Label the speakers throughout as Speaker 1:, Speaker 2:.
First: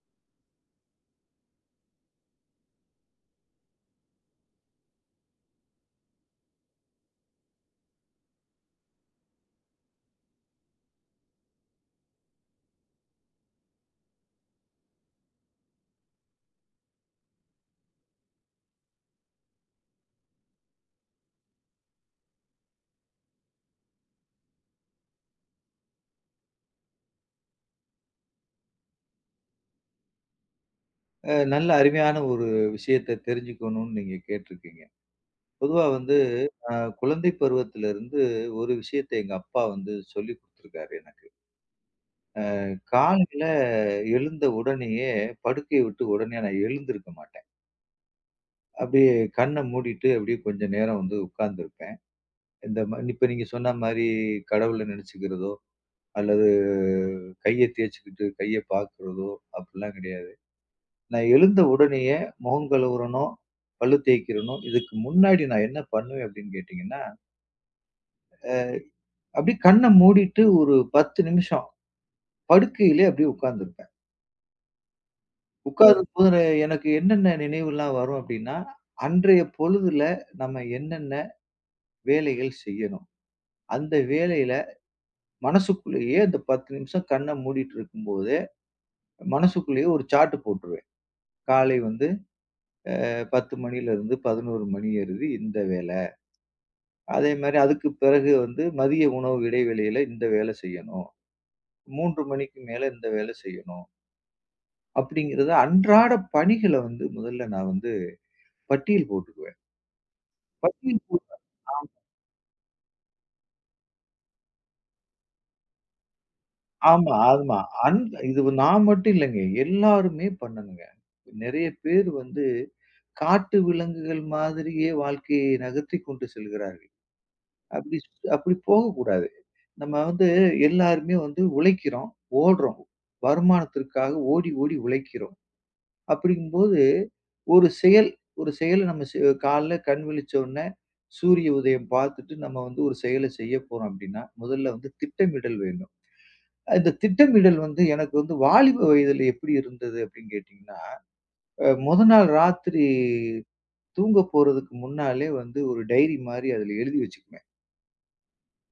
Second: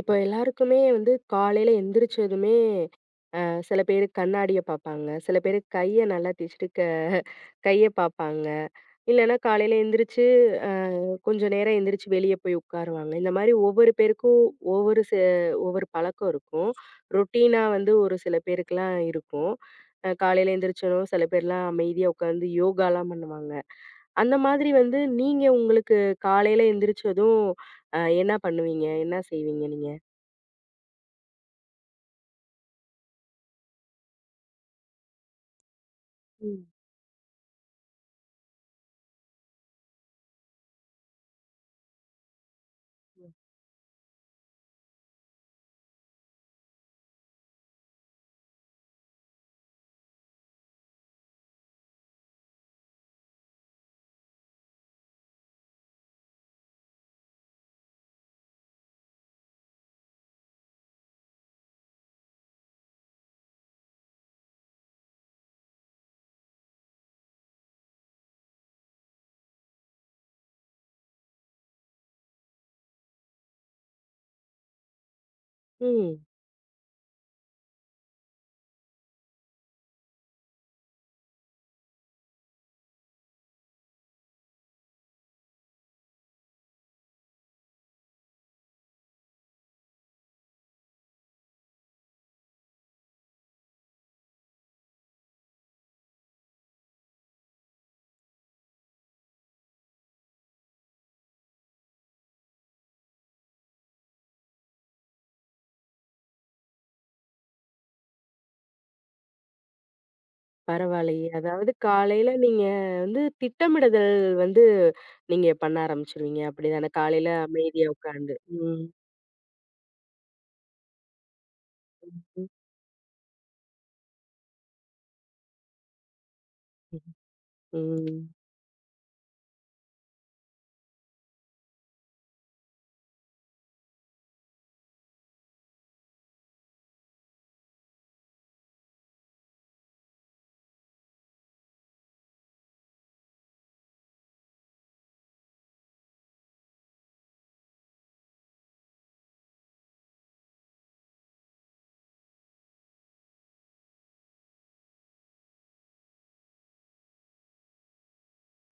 Speaker 1: இப்போ எல்லாருக்குமே வந்து காலையில எந்திரிச்சதுமே அ சில பேரு கண்ணாடிய பாப்பாங்க. சில பேரு கைய நல்லா தேய்ச்சுட்டு கைய பாப்பாங்க. இல்லன்னா காலையில எந்திரிச்சு அ கொஞ்ச நேரம் எந்திரிச்சு வெளிய போய் உட்காருவாங்க. இந்த மாரி ஒவ்வொரு பேருக்கும் ஒவ்வொரு செ ஒவ்வொரு பழக்கம் இருக்கும். ரொட்டீனா வந்து ஒரு சில பேருக்குலாம் இருக்கும். காலையில எந்திரிச்சதும் சில பேர்லாம் அமைதியா உட்காந்து யோகாலாம் பண்ணுவாங்க. அந்த மாதிரி வந்து நீங்க உங்களுக்கு காலையில எந்திரிச்சதும் என்ன பண்ணுவீங்க? என்ன செய்வீங்க நீங்க?
Speaker 2: நல்ல அருமையான ஒரு விஷயத்த தெரிஞ்சுக்கணும்னு நீங்க கேட்டிருக்கீங்க. பொதுவா வந்து அ குழந்தை பருவத்திலிருந்து ஒரு விஷயத்த எங்க அப்பா வந்து சொல்லிக் குடுத்துருக்காரு எனக்கு. காலையில எழுந்த உடனேயே படுக்கைய விட்டு உடனே நான் எழுந்திருக்க மாட்டேன். அப்படியே கண்ண மூடிட்டு அப்படியே கொஞ்ச நேரம் வந்து உட்கார்ந்திருப்பேன். இந்த இப்ப நீங்க சொன்ன மாரி கடவுள நினைச்சுக்கிறதோ, அல்லது கைய தேய்ச்சுக்கிட்டு கைய பார்க்கிறதோ அப்படிலாம் கிடையாது. நான் எழுந்த உடனேயே முகம் கழுவுறணும், பல்லு தேய்க்கிறணும். இதுக்கு முன்னாடி நான் என்ன பண்ணுவேன் அப்படின்னு கேட்டீங்கன்னா, அப்படியே கண்ண மூடிட்டு ஒரு 10 நிமிஷம் படுக்கையிலே அப்படியே உட்கார்ந்துருப்பேன். ம்.
Speaker 1: ம்.
Speaker 2: உட்காரும்போது எனக்கு என்னென்ன நினைவுலாம் வரும் அப்படின்னா, அன்றைய பொழுதுல நம்ம என்னென்ன வேலைகள் செய்யணும்? அந்த வேலையில மனசுக்குள்ளேயே அந்த 10 நிமிஷம் கண்ண மூடிட்டு இருக்கும்போதே, மனசுக்குள்ளேயே ஒரு சார்ட் போட்டுருவேன். காலை வந்து 10 மணியிலிருந்து 11 மணி வரையும் இந்த வேல. அதே மாரி அதுக்கு பிறகு வந்து மதிய உணவு இடைவேளையில இந்த வேலை செய்யணும். 3 மணிக்கு மேல இந்த வேலை செய்யணும். அப்படிங்கிறத அன்றாட பணிகள வந்து முதல்ல நான் வந்து பட்டியல் போட்டுக்குவேன். பட்டியல்
Speaker 1: பரவாயில்லையே.
Speaker 2: போட்டு
Speaker 1: அதாவது காலையில நீங்க வந்து திட்டமிடுதல் வந்து நீங்க பண்ண ஆரம்பிச்சுருவீங்க. அப்படிதானே?
Speaker 2: ஆமா,
Speaker 1: காலையில
Speaker 2: ஆமா.
Speaker 1: அமைதியா
Speaker 2: அன்
Speaker 1: உட்கார்ந்து.
Speaker 2: இது
Speaker 1: ம்.
Speaker 2: நான் மட்டும் இல்லைங்க. எல்லாருமே பண்ணணுங்க. நெறைய பேர்
Speaker 1: ம்.
Speaker 2: வந்து காட்டு விலங்குகள் மாதிரியே வாழ்க்கையை நகர்த்திக் கொண்டு செல்கிறார்கள். அப்படி
Speaker 1: ம்.
Speaker 2: அப்படி போகக்கூடாது. நம்ம வந்து எல்லாருமே வந்து உழைக்கிறோம், ஓடுறோம். வருமானத்திற்காக ஓடி ஓடி உழைக்கிறோம். அப்படிங்கும்போது, ஒரு செயல் ஒரு செயல நம்ம செ காலைல கண் விழிச்ச உடனே, சூரிய உதயம் பார்த்துட்டு நம்ம வந்து ஒரு செயல செய்ய போறோம் அப்படின்னா, முதல்ல வந்து திட்டமிடல் வேணும். இந்த திட்டமிடல் வந்து எனக்கு வந்து வாலிப வயதில எப்படி இருந்தது அப்படின்னு கேட்டீங்கன்னா, மொத நாள் ராத்திரி தூங்க போறதுக்கு முன்னாலே வந்து ஒரு டைரி மாரி அதில எழுதி வச்சுக்குவேன்.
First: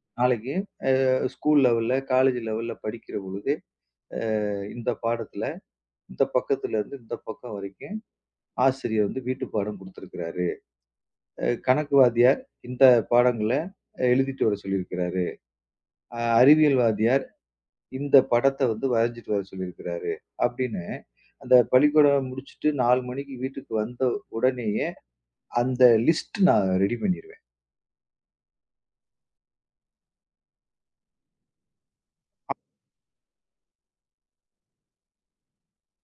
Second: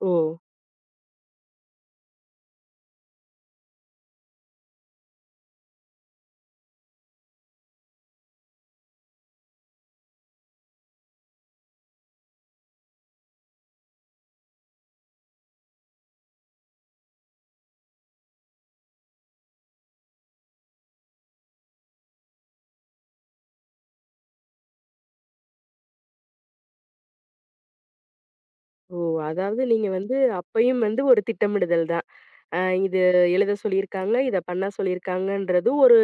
Speaker 1: ஓ!
Speaker 2: நாளைக்கு ஸ்கூல் லெவல்ல, காலேஜ் லெவல்ல படிக்கிற பொழுது, அ இந்த பாடத்தில, இந்த பக்கத்திலருந்து இந்த பக்கம் வரைக்கும் ஆசிரியர் வந்து வீட்டுப்பாடம் குடுத்திருக்கிறாரு. கணக்கு வாத்தியார் இந்த பாடங்கள எழுதிட்டு வர சொல்லியிருக்கிறாரு. அறிவியல் வாத்தியார் இந்த படத்த வந்து வரைஞ்சுட்டு வர சொல்லியிருக்கிறாரு. அப்படின்னு அந்த பள்ளிக்கூடம் முடிச்சுட்டு 4 மணிக்கு வீட்டுக்கு வந்த உடனேயே அந்த லிஸ்ட் நான் ரெடி பண்ணிருவேன்.
Speaker 1: ஓ! அதாவது நீங்க வந்து அப்பயும் வந்து ஒரு திட்டமிடுதல் தான். அ இது எழுத சொல்லியிருக்காங்க, இத பண்ண சொல்லியிருக்காங்கன்றது ஒரு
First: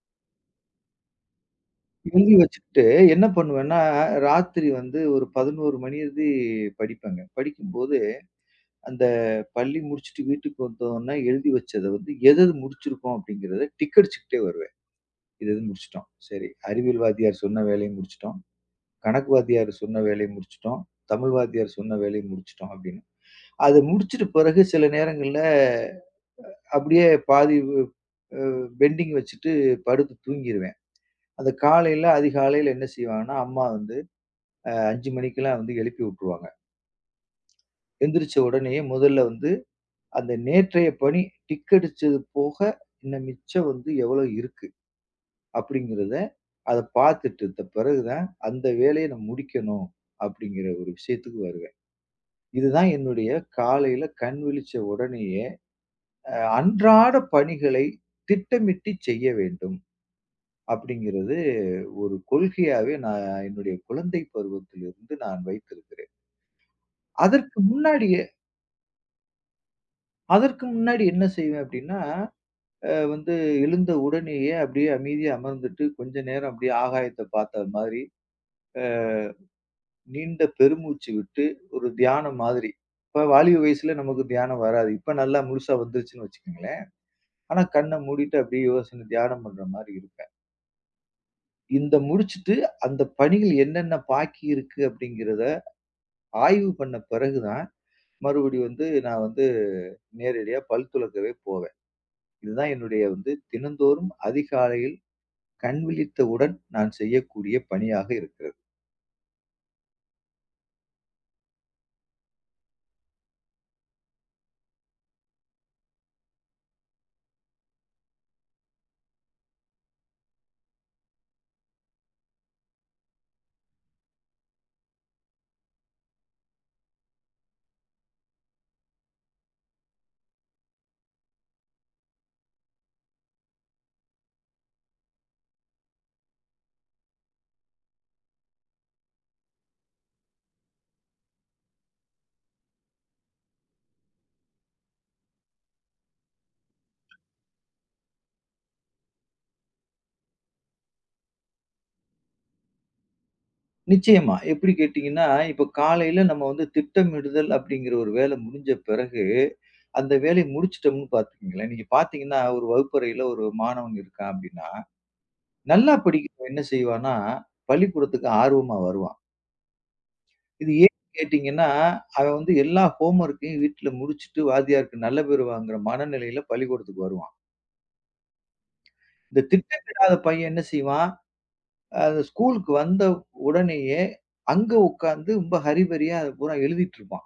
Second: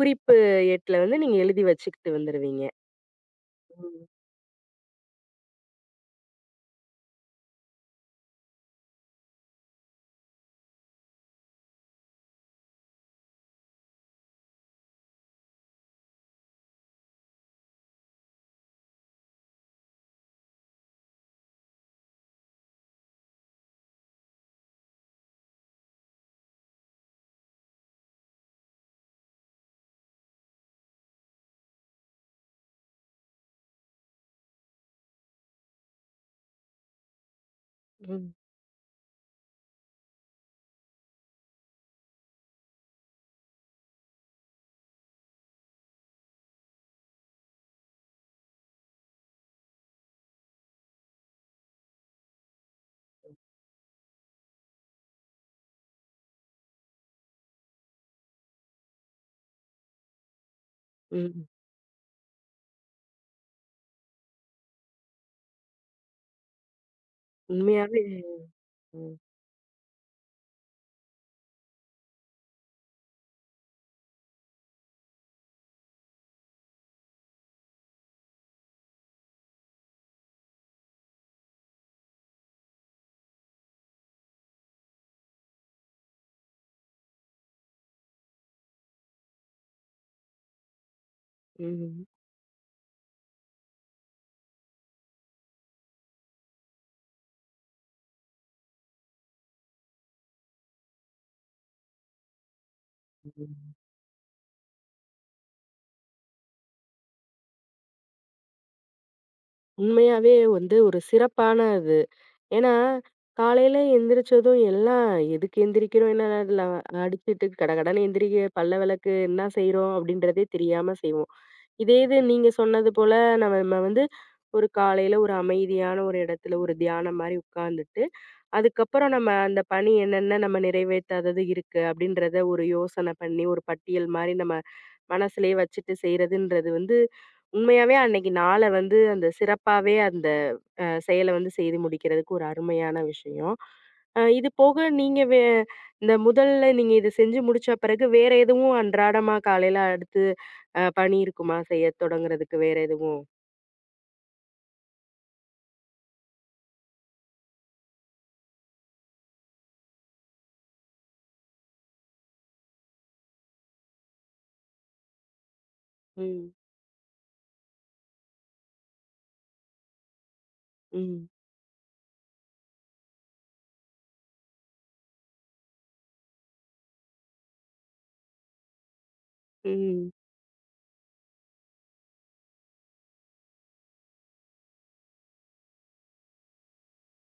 Speaker 1: குறிப்பு ஏட்டுல வந்து நீங்க எழுதி வச்சுக்கிட்டு
Speaker 2: எழுதி
Speaker 1: வந்துருவீங்க.
Speaker 2: வச்சுக்கிட்டு என்ன பண்ணுவேன்னா,
Speaker 1: ம்.
Speaker 2: ராத்திரி வந்து ஒரு 11 மணி வரைதி படிப்பேங்க. படிக்கும்போது அந்த பள்ளி முடிச்சுட்டு வீட்டுக்கு வந்தோனே எழுதி வச்சத வந்து எதெது முடிச்சிருக்கோம் அப்படிங்கிறத டிக் அடிச்சுக்கிட்டே வருவேன். இது இது முடிச்சுட்டோம். சரி அறிவியல் வாத்தியார் சொன்ன வேலையும் முடிச்சுட்டோம். கணக்கு வாத்தியார் சொன்ன வேலைய முடிச்சுட்டோம். தமிழ் வாத்தியார் சொன்ன வேலைய முடிச்சுட்டோம் அப்படின்னு. அது முடிச்சுட்ட பிறகு சில நேரங்கள்ல அப்படியே பாதி வ் அ பெண்டிங் வச்சுட்டு படுத்து தூங்கிருவேன். அந்த காலையில அதிகாலையில என்ன செய்வாங்கன்னா, அம்மா வந்து 5 மணிக்கெல்லாம் வந்து எழுப்பி விட்டுருவாங்க.
Speaker 1: ம்.
Speaker 2: எந்திரிச்ச உடனேயே முதல்ல வந்து அந்த நேற்றைய பணி டிக் அடிச்சது போக இன்னும் மிச்சம் வந்து எவ்வளோ இருக்கு அப்படிங்கிறத அத பார்த்துட்டு பிறகு தான் அந்த வேலைய நான் முடிக்கணும் அப்படிங்கிற ஒரு விஷயத்துக்கு வருவேன். இதுதான் என்னுடைய காலையில கண் விழிச்ச உடனேயே அன்றாட பணிகளை திட்டமிட்டு செய்ய வேண்டும் அப்படிங்கிறது
Speaker 1: ம்.
Speaker 2: ஒரு கொள்கையாவே நான் என்னுடைய குழந்தை பருவத்திலிருந்து நான் வைத்திருக்கிறேன். அதற்கு
Speaker 1: உண்மையாவே
Speaker 2: முன்னாடியே
Speaker 1: ம்.
Speaker 2: அதற்கு முன்னாடி என்ன செய்வேன் அப்படின்னா, வந்து எழுந்த உடனேயே அப்படியே அமைதியா அமர்ந்துட்டு கொஞ்ச நேரம் அப்படியே ஆகாயத்த பார்த்த மாதிரி, அ நீண்ட பெருமூச்சு விட்டு ஒரு தியானம் மாதிரி. இப்ப வாலிப வயசுல நமக்கு தியானம் வராது. இப்ப நல்லா முழுசா வந்துருச்சுன்னு வச்சுக்கோங்களேன். ஆனா கண்ண மூடிட்டு அப்படியே யோசனை தியானம் பண்ற மாரி இருப்பேன். இந்த
Speaker 1: ம்.
Speaker 2: முடிச்சுட்டு அந்த பணிகள் என்னென்ன பாக்கி இருக்கு அப்படிங்கிறத ஆய்வு பண்ண பிறகு தான் மறுபடியும் வந்து நான் வந்து நேரடியா பல் துலக்கவே போவேன். இதுதான் என்னுடைய வந்து
Speaker 1: ம்.
Speaker 2: தினந்தோறும் அதிகாலையில் கண் விழித்தவுடன் நான் செய்யக்கூடிய பணியாக இருக்கிறது.
Speaker 1: உண்மையாவே வந்து ஒரு சிறப்பான இது. ஏன்னா, காலையில எந்திரிச்சதும் எல்லாம் எதுக்கு எந்திரிக்கிறோம்? என்ன அதுல அடிச்சுட்டு கடகடன்னு எந்திரிக்க பல்ல விளக்கு, என்ன செய்றோம்? அப்படின்றதே தெரியாம செய்வோம். இதே இது நீங்க சொன்னது போல நம்ம வந்து ஒரு காலையில ஒரு அமைதியான ஒரு இடத்துல ஒரு தியானம் மாரி உட்கார்ந்துட்டு, அதுக்கப்புறம் நம்ம அந்த பணி என்னென்ன நம்ம நிறைவேற்றாதது இருக்கு அப்படின்றத ஒரு யோசனை பண்ணி ஒரு பட்டியல் மாரி நம்ம மனசுலயே வச்சுட்டு செய்றதுன்றது வந்து உண்மையாவே அன்னைக்கு நாள வந்து அந்த சிறப்பாவே அந்த செயல வந்து செய்து முடிக்கிறதுக்கு ஒரு அருமையான விஷயம். இது போக நீங்க இந்த முதல்ல நீங்க இத செஞ்சு முடிச்ச பிறகு வேற எதுவும் அன்றாடமா காலையில அடுத்து பணி இருக்குமா? செய்ய தொடங்குறதுக்கு வேற எதுவும்?
Speaker 2: நிச்சயமா. எப்படி கேட்டீங்கன்னா, இப்ப காலையில நம்ம வந்து திட்டமிடுதல் அப்படிங்கிற ஒரு வேலை முடிஞ்ச பிறகு, அந்த வேலைய முடிச்சுட்டோம்ன்னு பாத்துக்கங்களேன். நீங்க பாத்தீங்கன்னா ஒரு வகுப்பறையில ஒரு மாணவன் இருக்கான் அப்படின்னா நல்லா படிக்கிறவன்
Speaker 1: ம்.
Speaker 2: என்ன செய்வான்னா, பள்ளிக்கூடத்துக்கு ஆர்வமா வருவான். இது ஏன்னு
Speaker 1: ம்.
Speaker 2: கேட்டீங்கன்னா, அவன் வந்து எல்லா ஹோம் ஒர்க்கையும் வீட்ல முடிச்சுட்டு வாத்தியாருக்கு நல்ல பேர் வாங்குற மனநிலையில பள்ளிக்கூடத்துக்கு வருவான். இந்த
Speaker 1: ம்.
Speaker 2: திட்டமிடாத பையன் என்ன செய்வான், அது ஸ்கூலுக்கு வந்த உடனேயே அங்க உட்கார்ந்து ரொம்ப ஹரிபரியா அத பூரா எழுதிட்டு இருப்பான்.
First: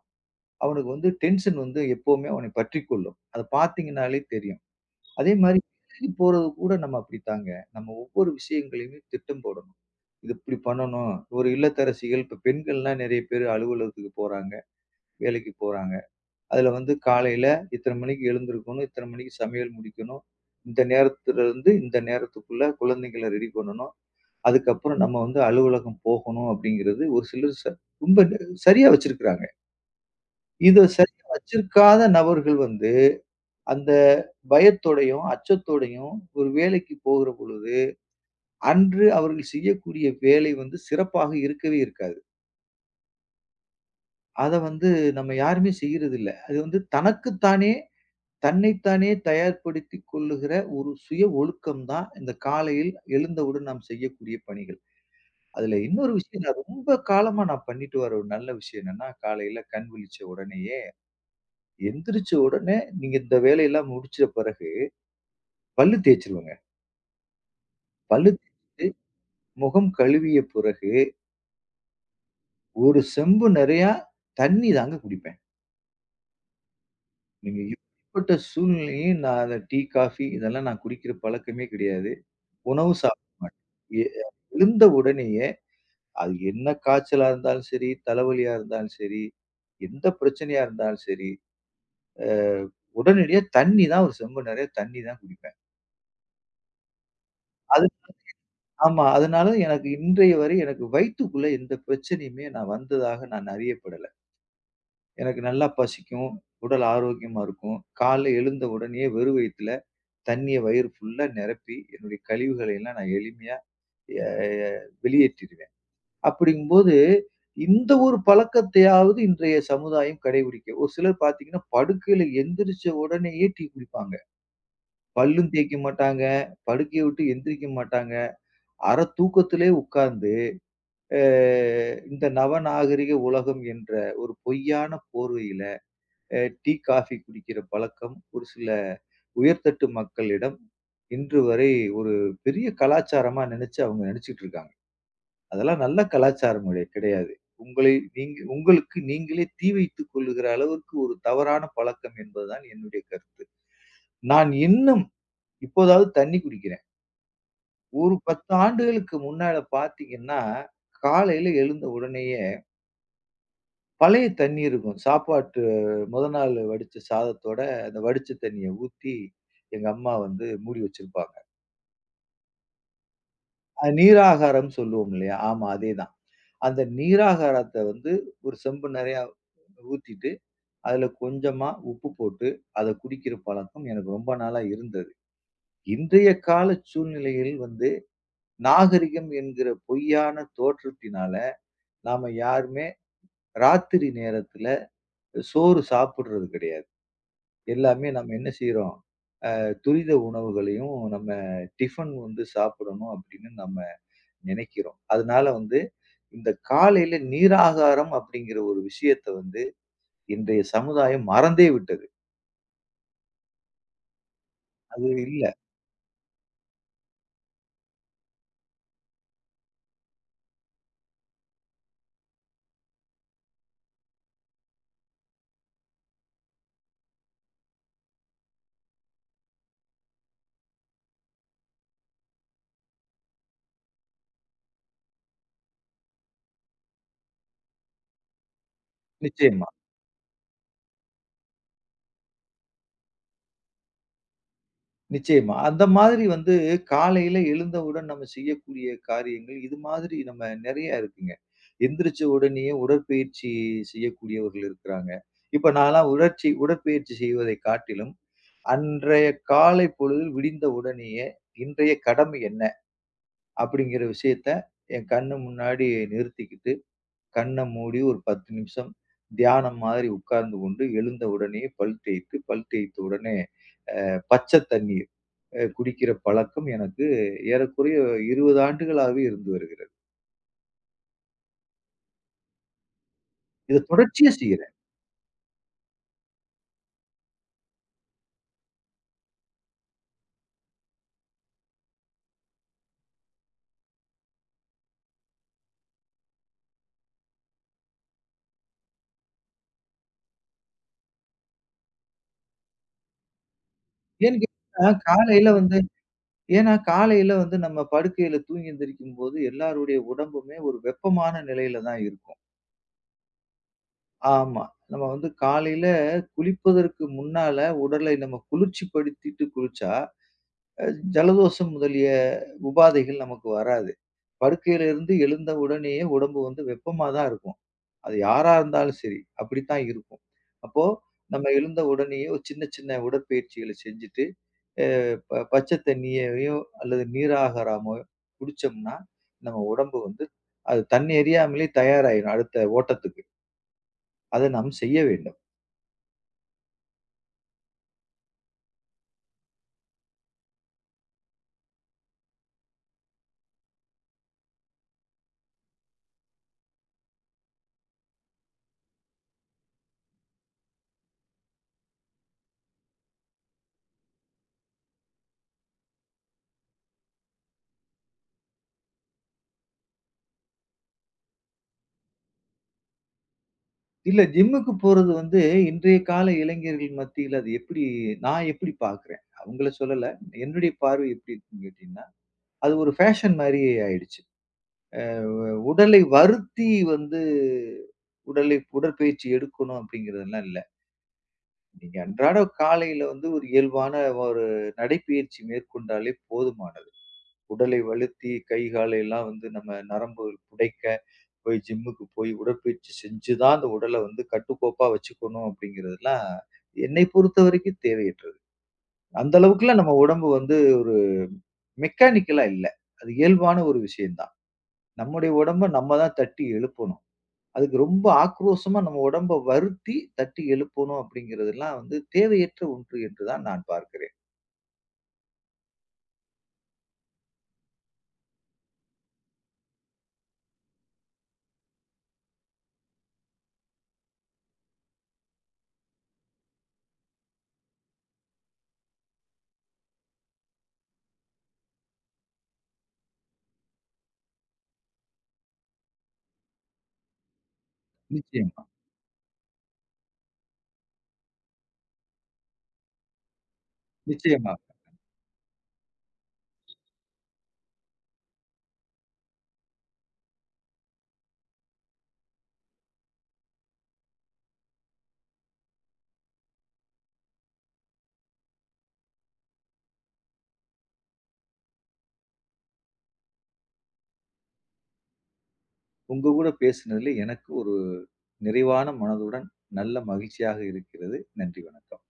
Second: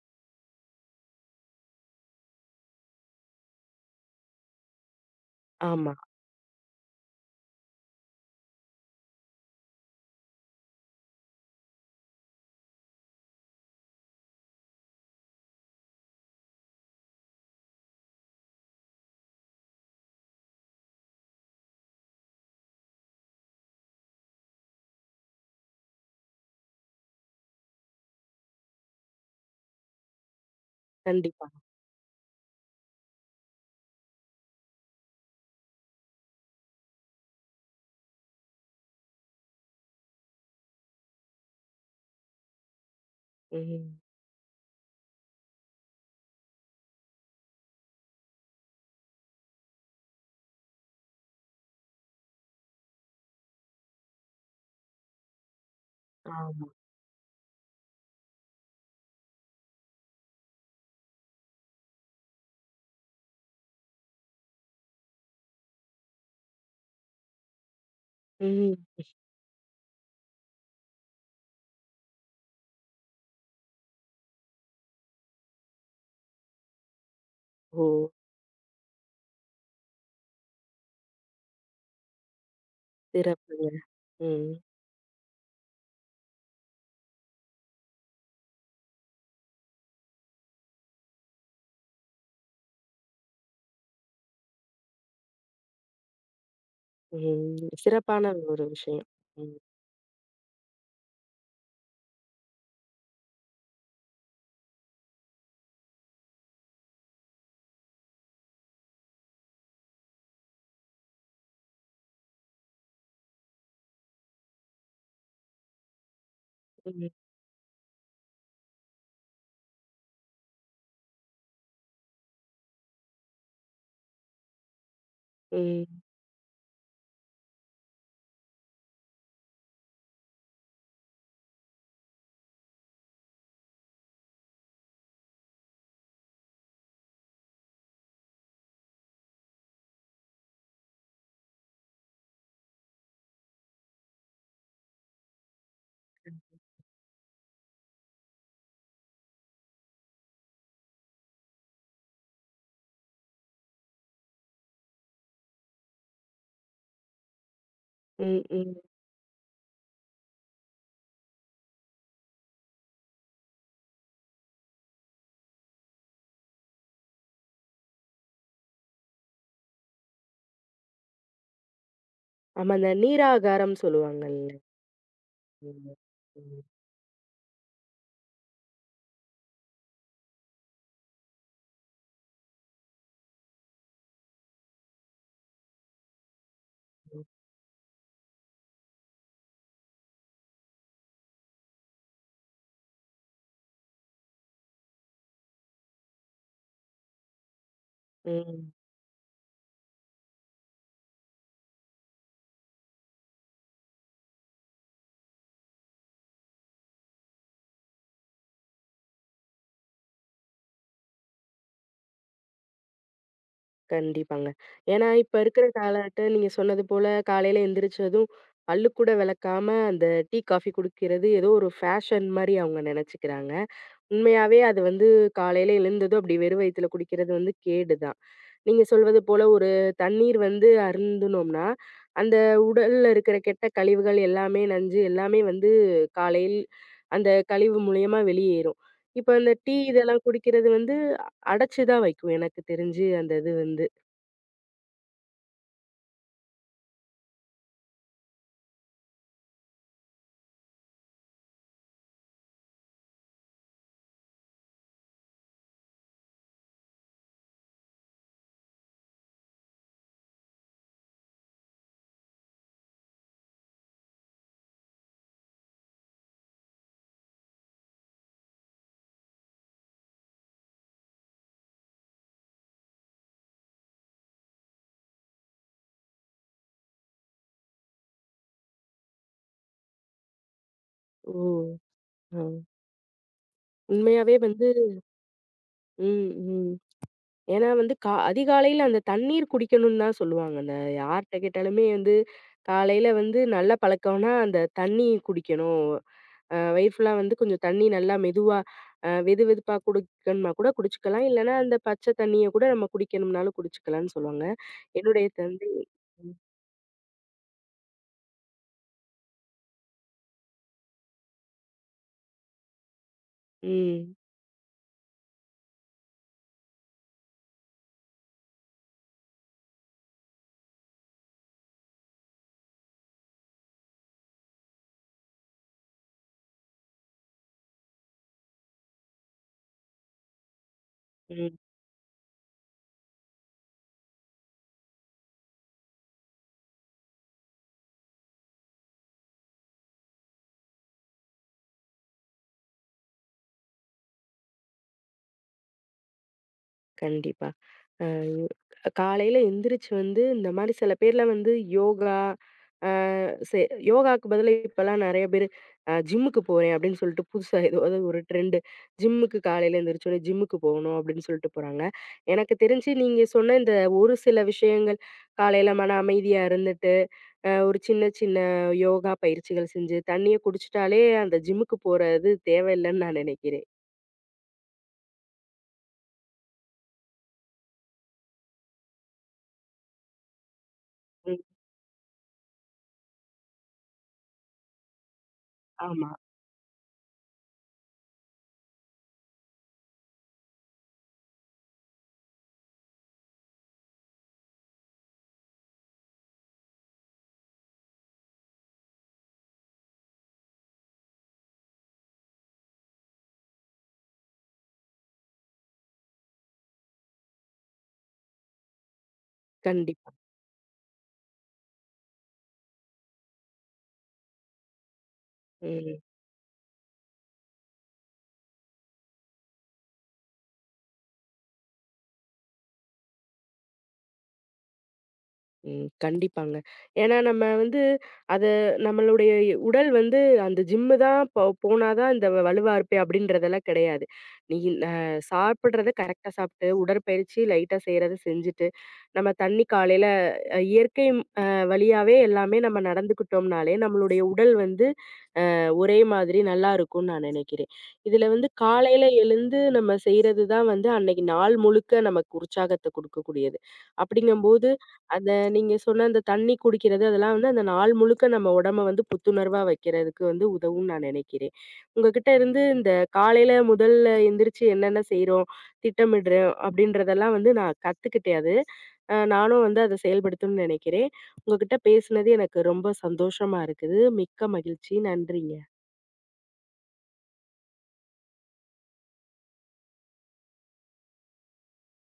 Speaker 2: அவனுக்கு வந்து டென்ஷன் வந்து எப்பவுமே அவனை பற்றிக்கொள்ளும். அத பார்த்தீங்கன்னாலே தெரியும். அதே மாரி
Speaker 1: ஆமா.
Speaker 2: வேலைக்கு போறது கூட நம்ம அப்படித்தாங்க. நம்ம ஒவ்வொரு விஷயங்களையுமே திட்டம் போடணும். இது இப்படி பண்ணணும். ஒரு இல்லத்தரசிகள் இப்ப பெண்கள்லாம் நெறைய பேரு அலுவலகத்துக்கு போறாங்க, வேலைக்கு போறாங்க. அதுல வந்து காலையில இத்தன மணிக்கு எழுந்திருக்கணும், இத்தன மணிக்கு சமையல் முடிக்கணும். இந்த நேரத்துலருந்து இந்த நேரத்துக்குள்ள குழந்தைங்கள ரெடி பண்ணணும். அதுக்கப்புறம் நம்ம வந்து அலுவலகம் போகணும் அப்படிங்கிறது ஒரு சிலர் ரொம்ப சரியா வச்சிருக்கிறாங்க. இத சரியா
Speaker 1: கண்டிப்பா.
Speaker 2: வச்சிருக்காத நபர்கள் வந்து அந்த பயத்தோடையும், அச்சத்தோடையும் ஒரு வேலைக்கு போகிற பொழுது, அன்று அவர்கள் செய்யக்கூடிய வேலை வந்து சிறப்பாக இருக்கவே இருக்காது.
Speaker 1: ம்.
Speaker 2: அத வந்து நம்ம யாருமே செய்யறதில்ல. அது வந்து தனக்குத்தானே, தன்னைத்தானே தயார்படுத்திக் கொள்ளுகிற ஒரு சுய ஒழுக்கம் தான் இந்த காலையில் எழுந்தவுடன் நாம் செய்யக்கூடிய பணிகள். அதுல இன்னொரு விஷயம் நான்
Speaker 1: ஆமா.
Speaker 2: ரொம்ப காலமா நான் பண்ணிட்டு வர ஒரு நல்ல விஷயம் என்னன்னா, காலையில கண் விழிச்ச உடனேயே, எந்திரிச்ச உடனே நீங்க இந்த வேலையெல்லாம் முடிச்ச பிறகு பல்லு தேய்ச்சிருவேங்க. பல்லு தே-
Speaker 1: ம்.
Speaker 2: முகம் கழுவிய பிறகு, ஒரு செம்பு நிறையா தண்ணி தாங்க குடிப்பேன். நீங்க
Speaker 1: ஓ!
Speaker 2: எப்பேற்பட்ட சூழ்நிலையும் நான் அத டீ, காஃபி இதெல்லாம் நான் குடிக்கிற பழக்கமே கிடையாது. உணவு சாப்பிட
Speaker 1: சிறப்புங்க.
Speaker 2: மாட்டேன். எ
Speaker 1: ம்.
Speaker 2: எழுந்த உடனேயே அது என்ன காய்ச்சலா இருந்தாலும் சரி, தலைவலியா இருந்தாலும் சரி, எந்த பிரச்சனையா இருந்தாலும் சரி, அ உடனடியா தண்ணி தான் ஒரு செம்பு நெறைய தண்ணி தான் குடிப்பேன்.
Speaker 1: ம்.
Speaker 2: அது
Speaker 1: சிறப்பான ஒரு விஷயம்.
Speaker 2: ஆமா. அதனால
Speaker 1: ம்.
Speaker 2: எனக்கு இன்றைய வரை எனக்கு வயித்துக்குள்ள எந்த பிரச்சனையுமே நான் வந்ததாக நான் அறியப்படல. எனக்கு நல்லா பசிக்கும், உடல் ஆரோக்கியமா இருக்கும். காலைல எழுந்த உடனேயே வெறும் வயித்துல தண்ணிய வயிறு ஃபுல்லா நிரப்பி, என்னுடைய கழிவுகளை எல்லாம் நான் எளிமையா எ வெளியேற்றிருவேன். அப்படிங்கும்போது,
Speaker 1: ம்.
Speaker 2: இந்த ஒரு பழக்கத்தையாவது இன்றைய சமுதாயம் கடைபிடிக்க ஒரு சிலர் பார்த்தீங்கன்னா, படுக்கையில எந்திரிச்ச உடனேயே டீ குடிப்பாங்க. பல்லும் தேய்க்க
Speaker 1: ம்.
Speaker 2: மாட்டாங்க, படுக்கைய விட்டு எந்திரிக்க மாட்டாங்க. அரை தூக்கத்திலே உட்கார்ந்து, அ இந்த நவநாகரிக உலகம் என்ற ஒரு பொய்யான போர்வையில, டீ, காஃபி குடிக்கிற பழக்கம் ஒரு சில உயர்தட்டு மக்களிடம் இன்று வரை ஒரு பெரிய கலாச்சாரமா நெனச்சு அவங்க நடிச்சுட்டு இருக்காங்க. அதெல்லாம் நல்ல கலாச்சாரம் கிடையாது. உங்களை நீங்க உங்களுக்கு நீங்களே தீ வைத்துக் கொள்ளுகிற அளவுக்கு ஒரு தவறான பழக்கம் என்பதுதான் என்னுடைய கருத்து. நான் இன்னும் இப்போதாவது தண்ணீ குடிக்கிறேன். ஒரு
Speaker 1: ம்.
Speaker 2: 10
Speaker 1: ம்.
Speaker 2: ஆண்டுகளுக்கு முன்னால பார்த்தீங்கன்னா, காலையில எழுந்த உடனேயே பழைய தண்ணீ இருக்கும். சாப்பாட்டு முத நாள் வடிச்ச சாதத்தோட அந்த வடிச்ச தண்ணீய ஊத்தி எங்க அம்மா வந்து மூடி வச்சிருப்பாங்க.
Speaker 1: ஆமா. அந்த நீராகாரம்
Speaker 2: அது
Speaker 1: சொல்லுவாங்கல்ல.
Speaker 2: நீராகாரம் சொல்லுவோம் இல்லையா? ஆமா
Speaker 1: ம்.
Speaker 2: அதேதான்.
Speaker 1: ம்.
Speaker 2: அந்த நீராகாரத்த வந்து ஒரு செம்பு நெறையா ஊத்திட்டு அதுல கொஞ்சமா உப்பு போட்டு அத குடிக்கிற பழக்கம் எனக்கு ரொம்ப நாளா இருந்தது. இன்றைய கால
Speaker 1: ம்.
Speaker 2: சூழ்நிலையில் வந்து நாகரிகம் என்கிற பொய்யான தோற்றத்தினால, நாம யாருமே ராத்திரி நேரத்துல சோறு சாப்பிடுறது கிடையாது. எல்லாமே நம்ம என்ன
Speaker 1: ம்.
Speaker 2: செய்றோம்? துரித உணவுகளையும் நம்ம டிஃபன் வந்து சாப்பிடணும் அப்படின்னு நம்ம நினைக்கிறோம். அதனால வந்து இந்த காலையில நீராகாரம் அப்படிங்கிற ஒரு விஷயத்த வந்து இன்றைய சமுதாயம் மறந்தே விட்டது.
Speaker 1: கண்டிப்பாங்க. ஏன்னா,
Speaker 2: அது
Speaker 1: இப்ப
Speaker 2: இல்ல.
Speaker 1: இருக்கிற காலகட்டம் நீங்க சொன்னது போல காலையில எந்திரிச்சதும் பல்லு கூட விளக்காம அந்த டீ, காஃபி குடிக்கிறது ஏதோ ஒரு ஃபேஷன் மாரி அவங்க நெனச்சுக்கிறாங்க. உண்மையாவே அது வந்து காலையில எழுந்ததும் அப்படி வெறும் வயித்துல குடிக்கிறது வந்து கேடுதான். நீங்க சொல்வது போல ஒரு தண்ணீர் வந்து அருந்துனோம்னா, அந்த உடல்ல இருக்கிற கெட்ட கழிவுகள் எல்லாமே நஞ்சு எல்லாமே வந்து காலையில் அந்த கழிவு மூலியமா வெளியேறும். இப்ப அந்த
Speaker 2: நிச்சயமா.
Speaker 1: டீ இதெல்லாம் குடிக்கிறது வந்து அடைச்சு தான் வைக்கும் எனக்கு தெரிஞ்சு அந்த இது வந்து.
Speaker 2: நிச்சயமா. அந்த மாதிரி வந்து காலையில எழுந்தவுடன் நம்ம செய்யக்கூடிய காரியங்கள், இது மாதிரி நம்ம நெறைய இருக்குங்க. எந்திரிச்ச உடனேயே உடற்பயிற்சி செய்யக்கூடியவர்கள் இருக்கிறாங்க. இப்ப நான்லாம் உடற்பயிற்சி செய்வதை காட்டிலும், அன்றைய காலை பொழுதில் விடிந்த உடனேயே, "இன்றைய கடமை என்ன?" அப்படிங்கிற விஷயத்த என் கண்ணு முன்னாடி நிறுத்திக்கிட்டு, கண்ண மூடி ஒரு 10 நிமிஷம் தியானம் மாதிரி உட்கார்ந்து கொண்டு, எழுந்த உடனே பல் தேய்த்து, பல் தேய்த்த உடனே பச்ச தண்ணீர் குடிக்கிற பழக்கம் எனக்கு ஏறக்குறைய 20 ஆண்டுகளாவே இருந்து வருகிறது.
Speaker 1: ஓ! ஆ.
Speaker 2: இத தொடர்ச்சியா
Speaker 1: உண்மையாவே வந்து
Speaker 2: செய்றேன்.
Speaker 1: ம், ம். ஏன்னா வந்து அதிகாலையில அந்த தண்ணீர் குடிக்கணும்னு தான் சொல்லுவாங்க. அந்த யார்ட்ட கேட்டாலுமே வந்து காலையில வந்து நல்ல பழக்கம்னா, அந்த தண்ணி குடிக்கணும். வயிறு ஃபுல்லா வந்து கொஞ்சம் தண்ணி நல்லா மெதுவா வெது வெதுப்பா குடிக்கணும்னா கூட குடிச்சுக்கலாம். இல்லன்னா அந்த பச்சை தண்ணிய கூட நம்ம குடிக்கணும்னாலும் குடிச்சுக்கலாம்னு
Speaker 2: ஏன்னு
Speaker 1: சொல்லுவாங்க.
Speaker 2: கேட்டா,
Speaker 1: என்னுடைய
Speaker 2: காலையில
Speaker 1: தந்தை
Speaker 2: வந்து
Speaker 1: ம்,
Speaker 2: ஏன்னா காலையில வந்து நம்ம படுக்கையில தூங்கி எந்திரிக்கும்போது எல்லாருடைய உடம்புமே ஒரு வெப்பமான நிலையில தான் இருக்கும்.
Speaker 1: ம்.
Speaker 2: ஆமா. நம்ம வந்து காலையில குளிப்பதற்கு முன்னால உடலை நம்ம குளிர்ச்சிப்படுத்திட்டு குளிச்சா, அ ஜலதோஷம் முதலிய உபாதைகள் நமக்கு வராது. படுக்கையில இருந்து எழுந்த உடனேயே உடம்பு வந்து வெப்பமா தான் இருக்கும். அது யாரா இருந்தாலும் சரி, அப்படித்தான் இருக்கும். அப்போ நம்ம எழுந்த உடனேயே ஒரு சின்ன சின்ன உடற்பயிற்சிகள செஞ்சுட்டு, அ ப பச்சை தண்ணியையோ அல்லது நீராகாரமோ குடிச்சோம்னா, நம்ம உடம்பு வந்து அது தண்ணி எரியாமலே தயாராயிரும் அடுத்த ஓட்டத்துக்கு. அத நாம் செய்ய வேண்டும்.
Speaker 1: கண்டிப்பா. அ. காலையில எந்திரிச்சு வந்து இந்த மாரி சில பேர்லாம் வந்து யோகா, அ செ யோகாக்கு பதிலா இப்பலாம் நெறைய பேரு ஜிம்முக்கு போறேன் அப்படின்னு சொல்லிட்டு புதுசா ஏதாவது ஒரு ட்ரெண்டு. ஜிம்முக்கு காலையில எந்திரிச்சோனே ஜிம்முக்கு போகணும் அப்படின்னு சொல்லிட்டு போறாங்க. எனக்கு தெரிஞ்சு நீங்க சொன்ன இந்த ஒரு சில விஷயங்கள் காலையில மன அமைதியா இருந்துட்டு, ஒரு சின்ன சின்ன யோகா பயிற்சிகள் செஞ்சு, தண்ணிய குடிச்சிட்டாலே அந்த ஜிம்முக்கு போறது தேவையில்லன்னு நான் நினைக்கிறேன்.
Speaker 2: இல்ல ஜிம்முக்கு போறது வந்து இன்றைய கால இளைஞர்கள் மத்தியில அது எப்படி நான் எப்படி பார்க்குறேன்? அவங்கள சொல்லல. என்னுடைய பார்வை எப்படி
Speaker 1: ம்.
Speaker 2: இருக்குன்னு கேட்டீங்கன்னா, அது ஒரு ஃபேஷன் மாரி ஆயிடுச்சு. உடலை
Speaker 1: ஆமா.
Speaker 2: வருத்தி வந்து உடலை உடற்பயிற்சி எடுக்கணும் அப்படிங்கிறதெல்லாம் இல்ல. நீங்க அன்றாட காலையில வந்து ஒரு இயல்பான ஒரு நடைப்பயிற்சி மேற்கொண்டாலே போதுமானது. உடலை வலுத்தி கை, காலை எல்லாம் வந்து நம்ம நரம்பு புடைக்க, போய் ஜிம்முக்கு போய் உடற்பயிற்சி செஞ்சு தான் அந்த உடல வந்து கட்டுக்கோப்பா வச்சுக்கணும் அப்படிங்கிறதெல்லாம் என்னை பொறுத்தவரைக்கும் தேவையற்றது. அந்த அளவுக்குலாம் நம்ம
Speaker 1: கண்டிப்பா.
Speaker 2: உடம்பு வந்து ஒரு மெக்கானிக்கலா இல்ல. அது இயல்பான ஒரு விஷயம் தான். நம்முடைய உடம்ப நம்ம
Speaker 1: ம்.
Speaker 2: தான் தட்டி எழுப்பணும். அதுக்கு ரொம்ப ஆக்ரோஷமா நம்ம உடம்ப வருத்தி தட்டி எழுப்பணும் அப்படிங்கிறதெல்லாம் வந்து தேவையற்ற ஒன்று என்று தான் நான் பார்க்கிறேன்.
Speaker 1: ம். கண்டிப்பாங்க. ஏன்னா நம்ம வந்து அது நம்மளுடைய உடல் வந்து அந்த ஜிம்மு தான் போ போனா தான் இந்த வலுவா இருப்பே அப்படின்றதெல்லாம் கிடையாது. நீ அ சாப்பிடுறத கரெக்ட்டா சாப்பிட்டு, உடற்பயிற்சி லைட்டா செய்றத செஞ்சுட்டு, நம்ம தண்ணி காலையில இயற்கை அ வழியாவே எல்லாமே நம்ம நடந்துக்கிட்டோம்னாலே நம்மளுடைய உடல் வந்து ஒரே மாதிரி நல்லாருக்கும்னு நான் நினைக்கிறேன். இதுல வந்து
Speaker 2: நிச்சயமா,
Speaker 1: காலையில எழுந்து நம்ம செய்றது தான் வந்து அன்னைக்கு நாள் முழுக்க நமக்கு உற்சாகத்த குடுக்கக்கூடியது.
Speaker 2: நிச்சயமா.
Speaker 1: அப்படிங்கும்போது, அந்த நீங்க சொன்ன அந்த தண்ணி குடிக்கிறது அதெல்லாம் வந்து அந்த நாள் முழுக்க நம்ம உடம்ப வந்து புத்துணர்வா வைக்கிறதுக்கு வந்து உதவும்னு நான் நினைக்கிறேன். உங்ககிட்ட இருந்து இந்த காலையில முதல்ல எந்திரிச்சு என்னென்ன செய்றோம், திட்டமிடுறோம் அப்படின்றதெல்லாம் வந்து நான் கத்துக்கிட்டேன் அது. நானும் வந்து அத செயல்படுத்தணும்னு நினைக்கிறேன். உங்ககிட்ட பேசுனது எனக்கு ரொம்ப சந்தோஷமா இருக்குது. மிக்க மகிழ்ச்சி. நன்றிங்க.
Speaker 2: உங்க கூட பேசினதுல எனக்கு ஒரு நிறைவான மனதுடன் நல்ல மகிழ்ச்சியாக இருக்கிறது. நன்றி, வணக்கம்.